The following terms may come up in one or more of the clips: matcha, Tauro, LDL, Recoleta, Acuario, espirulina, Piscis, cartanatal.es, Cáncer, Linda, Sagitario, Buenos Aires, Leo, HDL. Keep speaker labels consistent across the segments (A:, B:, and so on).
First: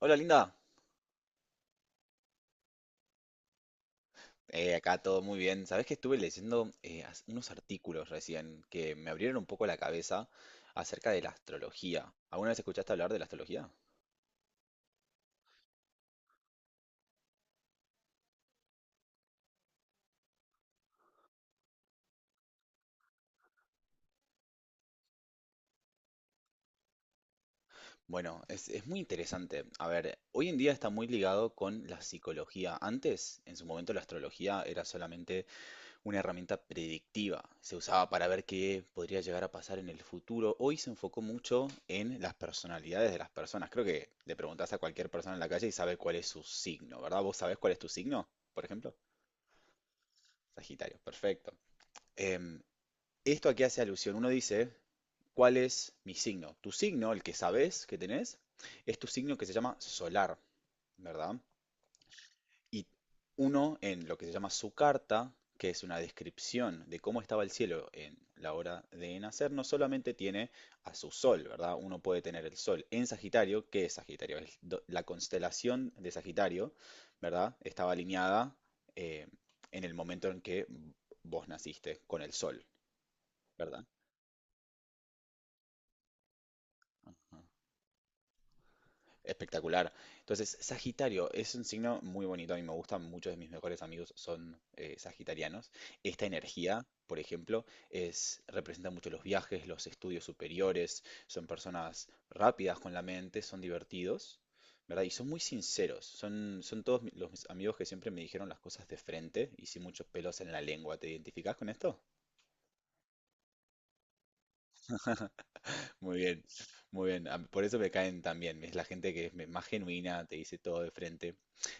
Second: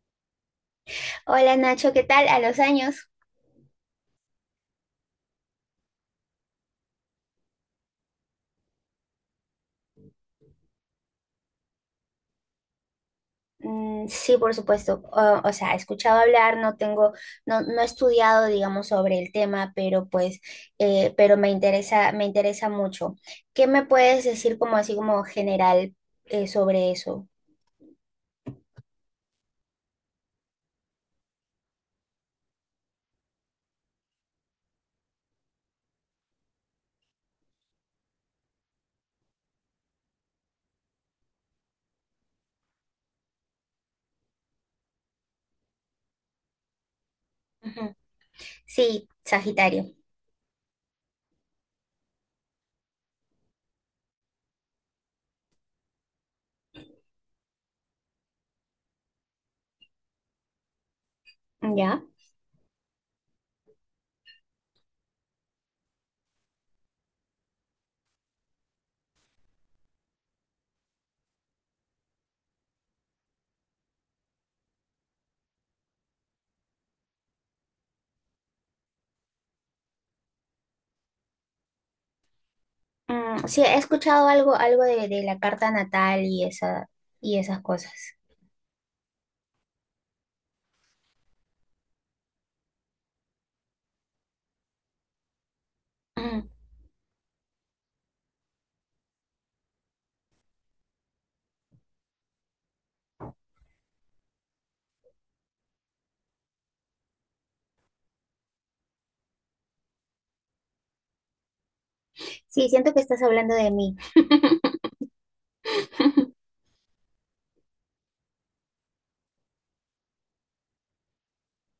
A: Hola, Linda.
B: Hola Nacho, ¿qué tal? ¿A los años?
A: Acá todo muy bien. Sabes que estuve leyendo unos artículos recién que me abrieron un poco la cabeza acerca de la astrología. ¿Alguna vez escuchaste hablar de la astrología?
B: Mm, sí, por supuesto. O sea, he escuchado hablar, no tengo, no he estudiado, digamos, sobre el tema, pero pues, pero me interesa mucho. ¿Qué me puedes decir como así como general sobre eso?
A: Bueno, es muy interesante. A ver, hoy en día está muy ligado con la psicología. Antes, en su momento, la astrología era solamente una herramienta predictiva. Se usaba para ver qué podría llegar a pasar en el futuro. Hoy se enfocó mucho en las personalidades de las personas. Creo que le preguntás a cualquier persona en la calle y sabe cuál es su signo, ¿verdad? ¿Vos sabés cuál es tu
B: Ujú.
A: signo? Por ejemplo,
B: Sí, Sagitario.
A: Sagitario, perfecto. Em, Esto aquí hace alusión. Uno dice, ¿cuál es mi signo? Tu signo, el que sabés que tenés, es tu signo que se llama solar, ¿verdad?
B: ¿Ya?
A: Y uno en lo que se llama su carta, que es una descripción de cómo estaba el cielo en la hora de nacer, no solamente tiene a su sol, ¿verdad? Uno puede tener el sol en Sagitario. ¿Qué es Sagitario? La constelación de Sagitario, ¿verdad? Estaba alineada eh, en el momento en que vos naciste con el sol,
B: Mm, sí, he
A: ¿verdad?
B: escuchado algo, de la carta natal y esas cosas.
A: Espectacular. Entonces, Sagitario es un signo muy bonito. A mí me gustan, muchos de mis mejores amigos son sagitarianos. Esta
B: Mm,
A: energía, por ejemplo, es representa mucho los viajes, los estudios superiores. Son personas rápidas con la mente, son divertidos, ¿verdad? Y son muy sinceros. Los mis amigos que siempre me dijeron las cosas de frente y sin muchos pelos en la lengua. ¿Te identificás con esto?
B: sí, siento que estás hablando de mí.
A: Muy bien, muy bien. Por eso me caen también. Es la gente que más genuina, te dice todo de frente.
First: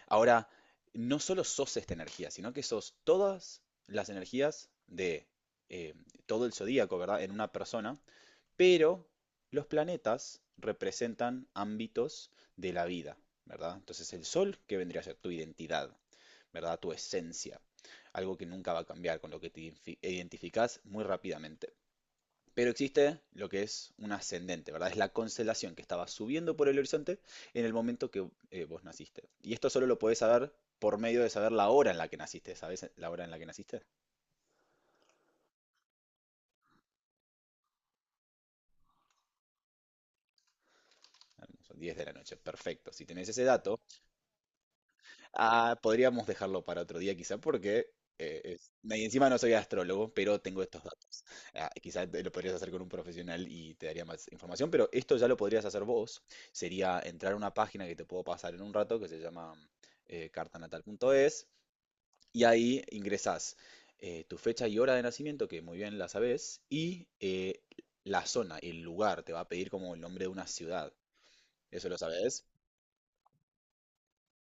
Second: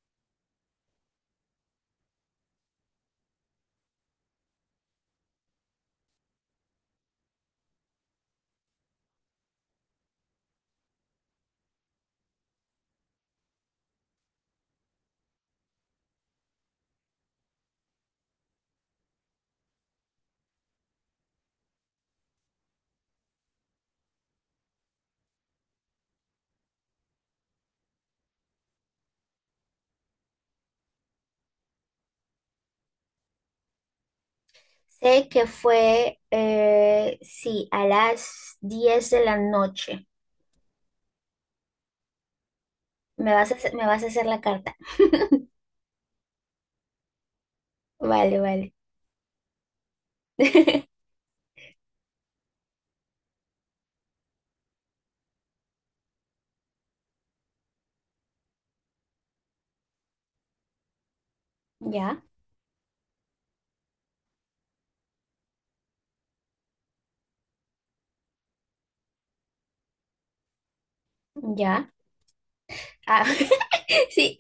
A: Ahora, no solo sos esta energía, sino que sos todas las energías de eh, todo el zodíaco, ¿verdad? En una persona, pero los planetas representan ámbitos de la vida, ¿verdad? Entonces el sol, que vendría a ser tu identidad, ¿verdad? Tu esencia, algo que nunca va a cambiar, con lo que te identificas muy rápidamente. Pero existe lo que es un ascendente, ¿verdad? Es la constelación que estaba subiendo por el horizonte en el momento que vos naciste. Y esto solo lo podés saber por medio de saber la hora en la que naciste. ¿Sabés la hora en la que naciste?
B: Sé que fue, sí, a las 10 de la noche.
A: Ah, no, son 10 de la noche. Perfecto. Si tenés ese dato...
B: Me vas a hacer la carta.
A: Ah, podríamos dejarlo para otro día quizá porque
B: Vale, vale.
A: y encima no soy astrólogo, pero tengo estos datos. Ah, quizá lo podrías hacer con un profesional y te daría más información, pero esto ya lo podrías hacer vos. Sería entrar a una página que te puedo pasar en un rato que se llama cartanatal.es,
B: Ya,
A: y ahí ingresás tu fecha y hora de nacimiento, que muy bien la sabés, y la zona, el lugar, te va a pedir como el nombre de una ciudad. ¿Eso
B: ya.
A: lo sabés?
B: Ah, sí.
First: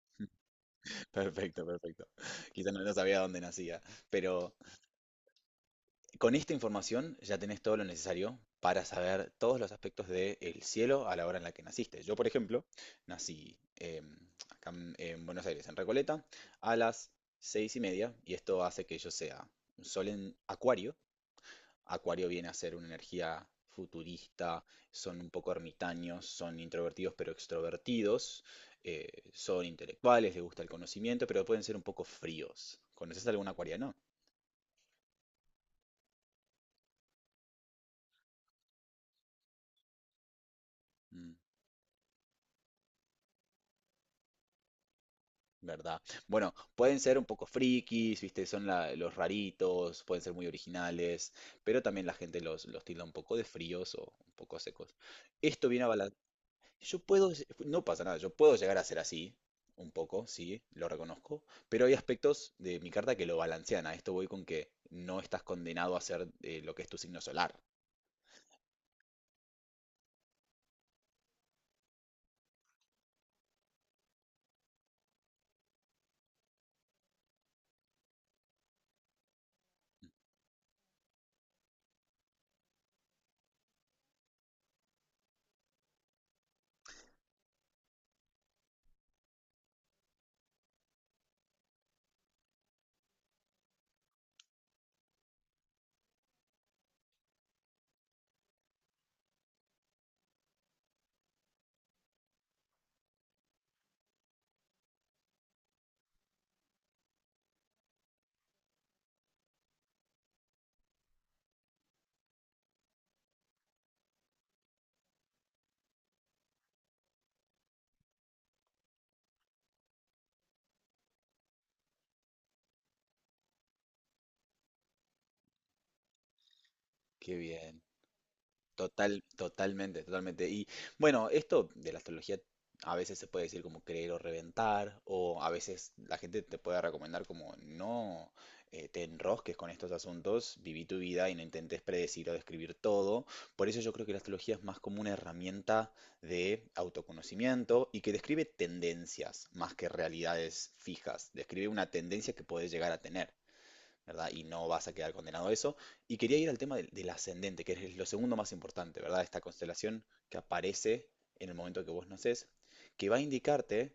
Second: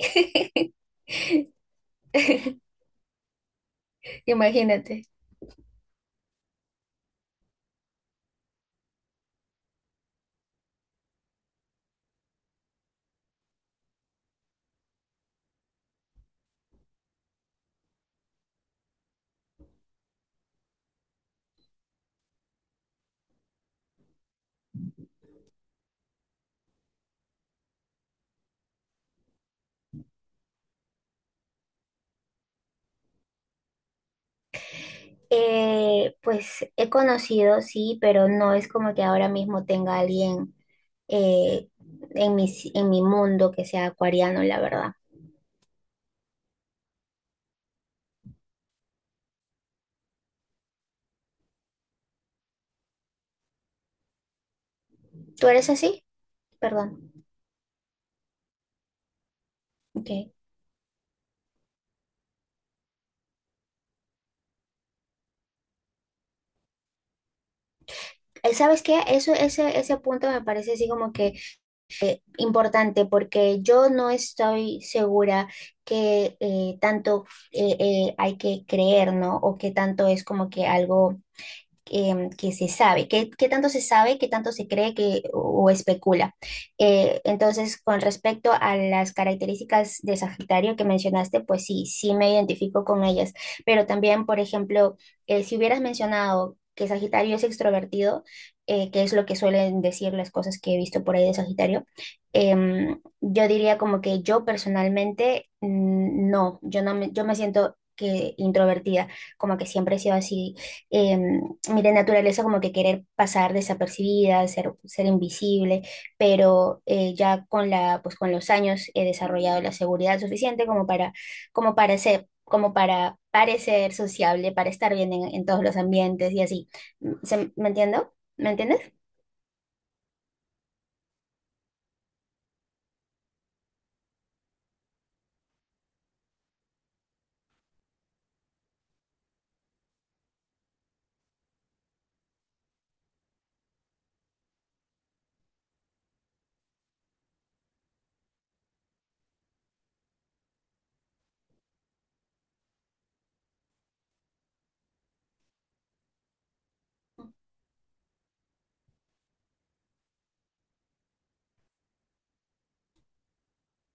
A: Perfecto, perfecto. Quizá no sabía dónde nacía, pero...
B: Imagínate.
A: Con esta información ya tenés todo lo necesario para saber todos los aspectos del cielo a la hora en la que naciste. Yo, por ejemplo, nací acá en Buenos Aires, en Recoleta, a las 6:30, y esto hace que yo sea un sol en Acuario. Acuario viene a ser una energía futurista, son un poco ermitaños, son introvertidos pero extrovertidos, son intelectuales, les gusta el conocimiento, pero pueden ser un poco fríos. ¿Conoces algún acuariano?
B: Pues he conocido, sí, pero no es como que ahora mismo tenga alguien
A: Mm.
B: eh, en en mi mundo que sea acuariano, la verdad.
A: ¿Verdad? Bueno, pueden ser un poco frikis, ¿viste? Los raritos, pueden ser muy originales, pero también la gente los tilda un poco de fríos o un poco secos.
B: ¿Tú eres
A: Esto viene a
B: así?
A: balan- Yo
B: Perdón.
A: puedo, no pasa nada, yo puedo llegar a ser así, un
B: Ok.
A: poco, sí, lo reconozco, pero hay aspectos de mi carta que lo balancean. A esto voy con que no estás condenado a ser lo que es tu signo solar.
B: ¿Sabes qué? Ese, ese punto me parece así como que importante porque yo no estoy segura que tanto hay que creer, ¿no? O que tanto es como que algo que se sabe, qué tanto se sabe, qué tanto se cree que, o especula. Entonces, con respecto a las características de Sagitario que mencionaste, pues sí, sí me identifico con ellas, pero también, por ejemplo, si hubieras mencionado que Sagitario es extrovertido, que es lo que suelen decir las cosas que he visto por ahí de Sagitario, yo diría como que yo personalmente no, yo no me, yo me siento que introvertida, como que siempre he sido así. em, Mi de naturaleza como que querer pasar desapercibida, ser invisible, pero ya pues con los años he desarrollado la seguridad suficiente como para, como para ser, como para parecer sociable, para estar bien en todos los ambientes y así.
A: Qué
B: ¿Me
A: bien.
B: entiendo? ¿Me entiendes?
A: Total, totalmente, totalmente. Y bueno, esto de la astrología a veces se puede decir como creer o reventar, o a veces la gente te puede recomendar como no te enrosques con estos asuntos, viví tu vida y no intentes predecir o describir todo. Por eso yo creo que la astrología es más como una herramienta de autoconocimiento y que describe tendencias más que realidades fijas, describe una tendencia que puedes llegar a tener, ¿verdad? Y no vas a quedar condenado a eso. Y quería ir al tema del ascendente, que es lo segundo más importante, ¿verdad? Esta constelación que aparece en el momento que vos nacés, que va a indicarte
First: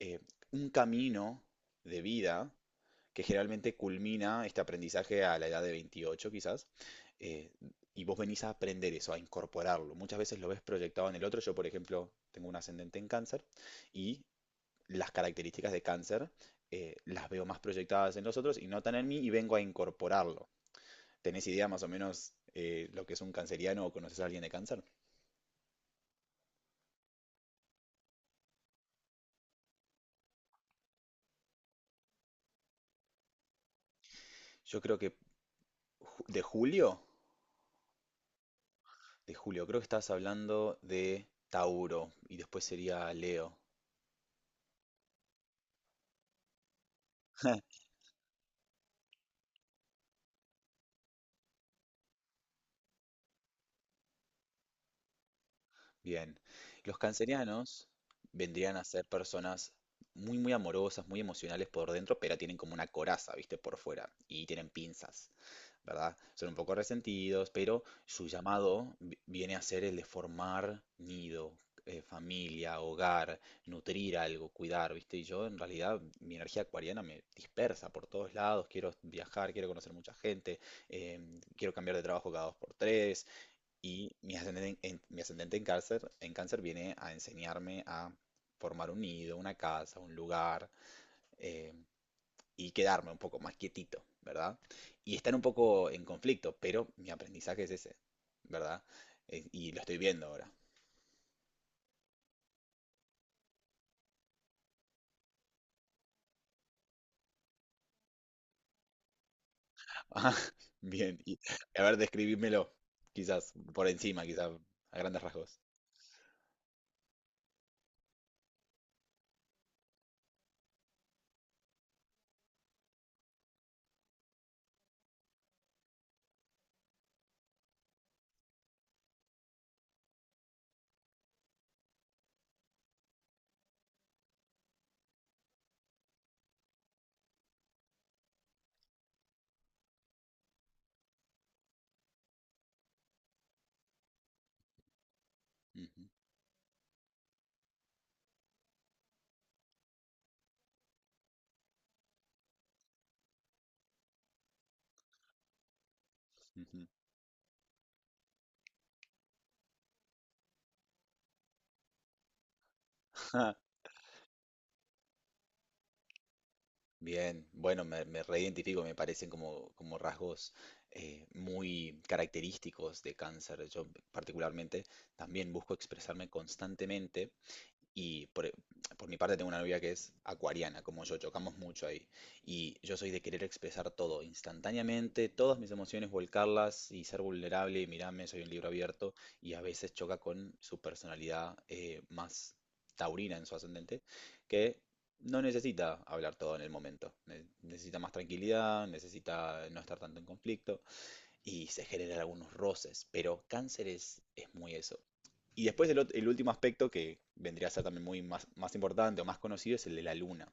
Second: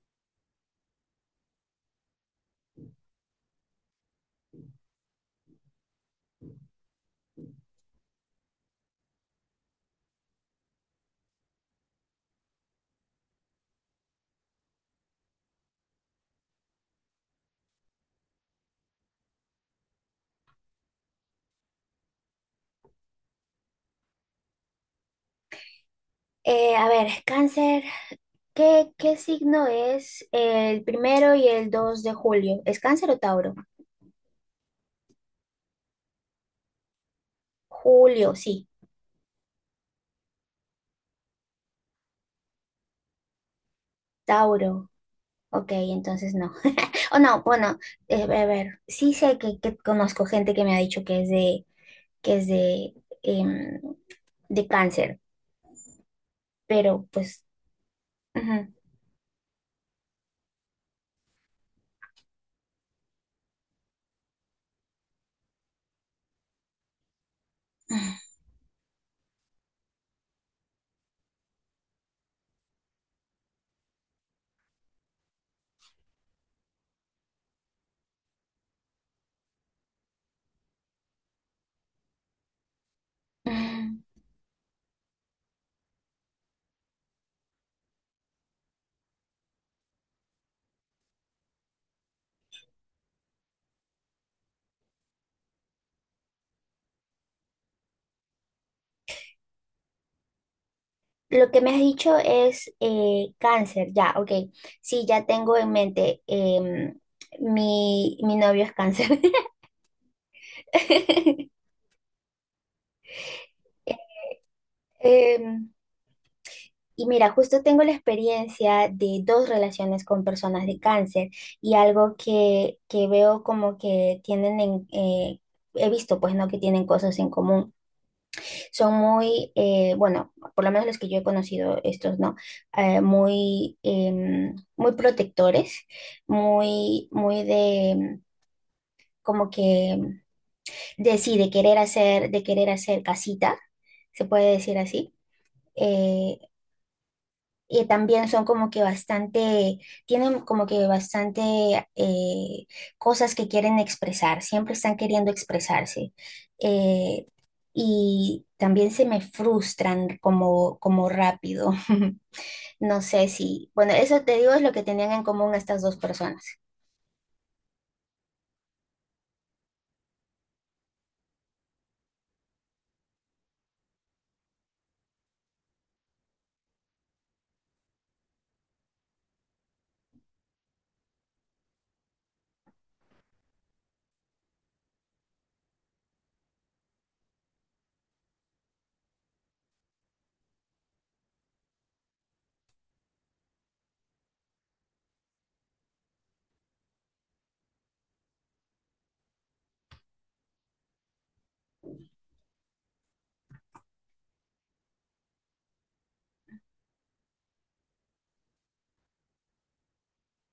A: eh, un camino de vida que generalmente culmina este aprendizaje a la edad de 28 quizás, eh, y vos venís a aprender eso, a incorporarlo. Muchas veces lo ves proyectado en el otro. Yo, por ejemplo, tengo un ascendente en cáncer, y las características de cáncer las veo más proyectadas en los otros y no tan en mí, y vengo a incorporarlo. ¿Tenés idea más o menos lo que es un canceriano o conoces a alguien de cáncer?
B: A ver, cáncer, ¿qué signo es el primero y el 2 de julio? ¿Es cáncer o Tauro?
A: Yo creo que de julio,
B: Julio, sí,
A: de julio, creo que estabas hablando de Tauro y después sería Leo.
B: Tauro. Ok, entonces no. O no, bueno, a ver, sí sé que conozco gente que me ha dicho que es de, que es de, em, de cáncer,
A: Bien, los
B: pero pues
A: cancerianos
B: ujú.
A: vendrían a ser personas muy, muy amorosas, muy emocionales por dentro, pero tienen como una coraza, ¿viste? Por fuera, y tienen pinzas, ¿verdad? Son un poco resentidos, pero su llamado viene a ser el de formar nido, familia, hogar, nutrir algo, cuidar, ¿viste? Y yo en realidad mi energía acuariana me dispersa por todos lados, quiero viajar, quiero conocer mucha gente, quiero cambiar de trabajo cada dos por tres,
B: Mm,
A: y mi ascendente mi ascendente en cáncer viene a enseñarme a formar un nido, una casa, un lugar. em, y quedarme un poco más quietito, ¿verdad? Y estar un poco en conflicto, pero mi aprendizaje es ese, ¿verdad? Y lo estoy viendo ahora.
B: lo que me has dicho es cáncer, ya, ok. Sí, ya tengo en mente, mi novio es cáncer.
A: Ah, bien, y a ver, describímelo, quizás por encima, quizás a grandes rasgos.
B: Em, Y mira, justo tengo la experiencia de dos relaciones con personas de cáncer y algo que veo como que tienen en... he visto, pues, no que tienen cosas en común. Son muy, bueno, por lo menos los que yo he conocido, estos, ¿no? Muy, muy protectores, muy de, como que, de sí, de querer hacer casita, se puede decir así.
A: Ujú,
B: Eh, Y también son como que bastante, tienen como que bastante eh, cosas que quieren expresar, siempre están queriendo expresarse.
A: ujú.
B: Eh, y también se me frustran como, como rápido. No sé si, bueno, eso te digo es lo que tenían en común estas dos personas.
A: Bien, bueno, me reidentifico, me parecen como, como rasgos muy característicos de cáncer. Yo particularmente también busco expresarme constantemente. Y por, e- por mi parte tengo una novia que es acuariana, como yo, chocamos mucho ahí. Y yo soy de querer expresar todo instantáneamente, todas mis emociones, volcarlas y ser vulnerable y mirarme, soy un libro abierto. Y a veces choca con su personalidad más taurina en su ascendente, que no necesita hablar todo en el momento. Necesita más tranquilidad, necesita no estar tanto en conflicto y se generan algunos roces. Pero Cáncer es muy eso. Y después el último aspecto que vendría a ser también más importante o más conocido es el de la luna,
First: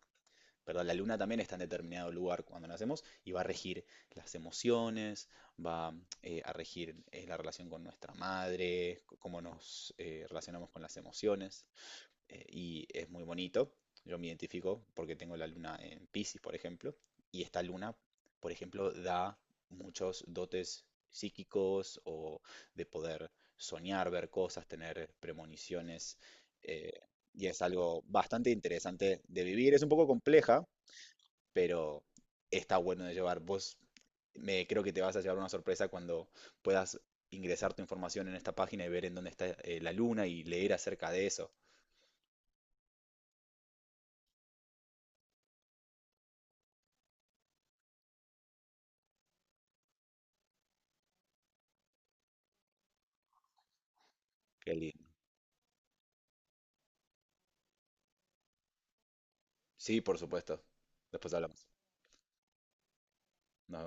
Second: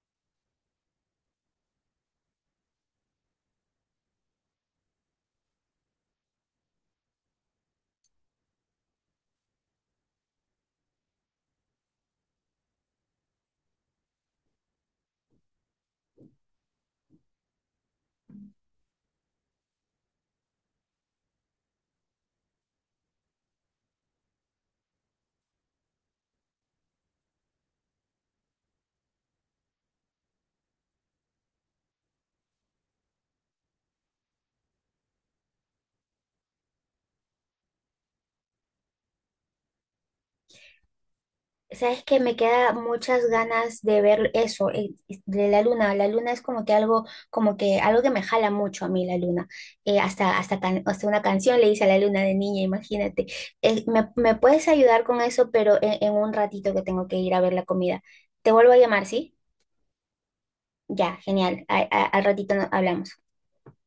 A: ¿verdad? La luna también está en determinado lugar cuando nacemos y va a regir las emociones, va a regir la relación con nuestra madre, cómo nos relacionamos con las emociones, y es muy bonito. Yo me identifico porque tengo la luna en Piscis, por ejemplo, y esta luna, por ejemplo, da muchos dotes psíquicos o de poder soñar, ver cosas, tener premoniciones, eh, y es algo bastante interesante de vivir. Es un poco compleja, pero está bueno de llevar. Vos, me creo que te vas a llevar una sorpresa cuando puedas ingresar tu información en esta página y ver en dónde está la luna y leer acerca de eso.
B: Sabes que me queda muchas ganas de ver eso, de la luna. La luna es como que algo que me jala mucho a mí, la luna. Hasta una canción le hice a la luna de niña, imagínate. Me puedes
A: Qué
B: ayudar
A: lindo.
B: con eso, pero en un ratito que tengo que ir a ver la comida. Te vuelvo a llamar, ¿sí?
A: Sí, por supuesto.
B: Ya,
A: Después
B: genial.
A: hablamos.
B: Al ratito hablamos.
A: Nos vemos.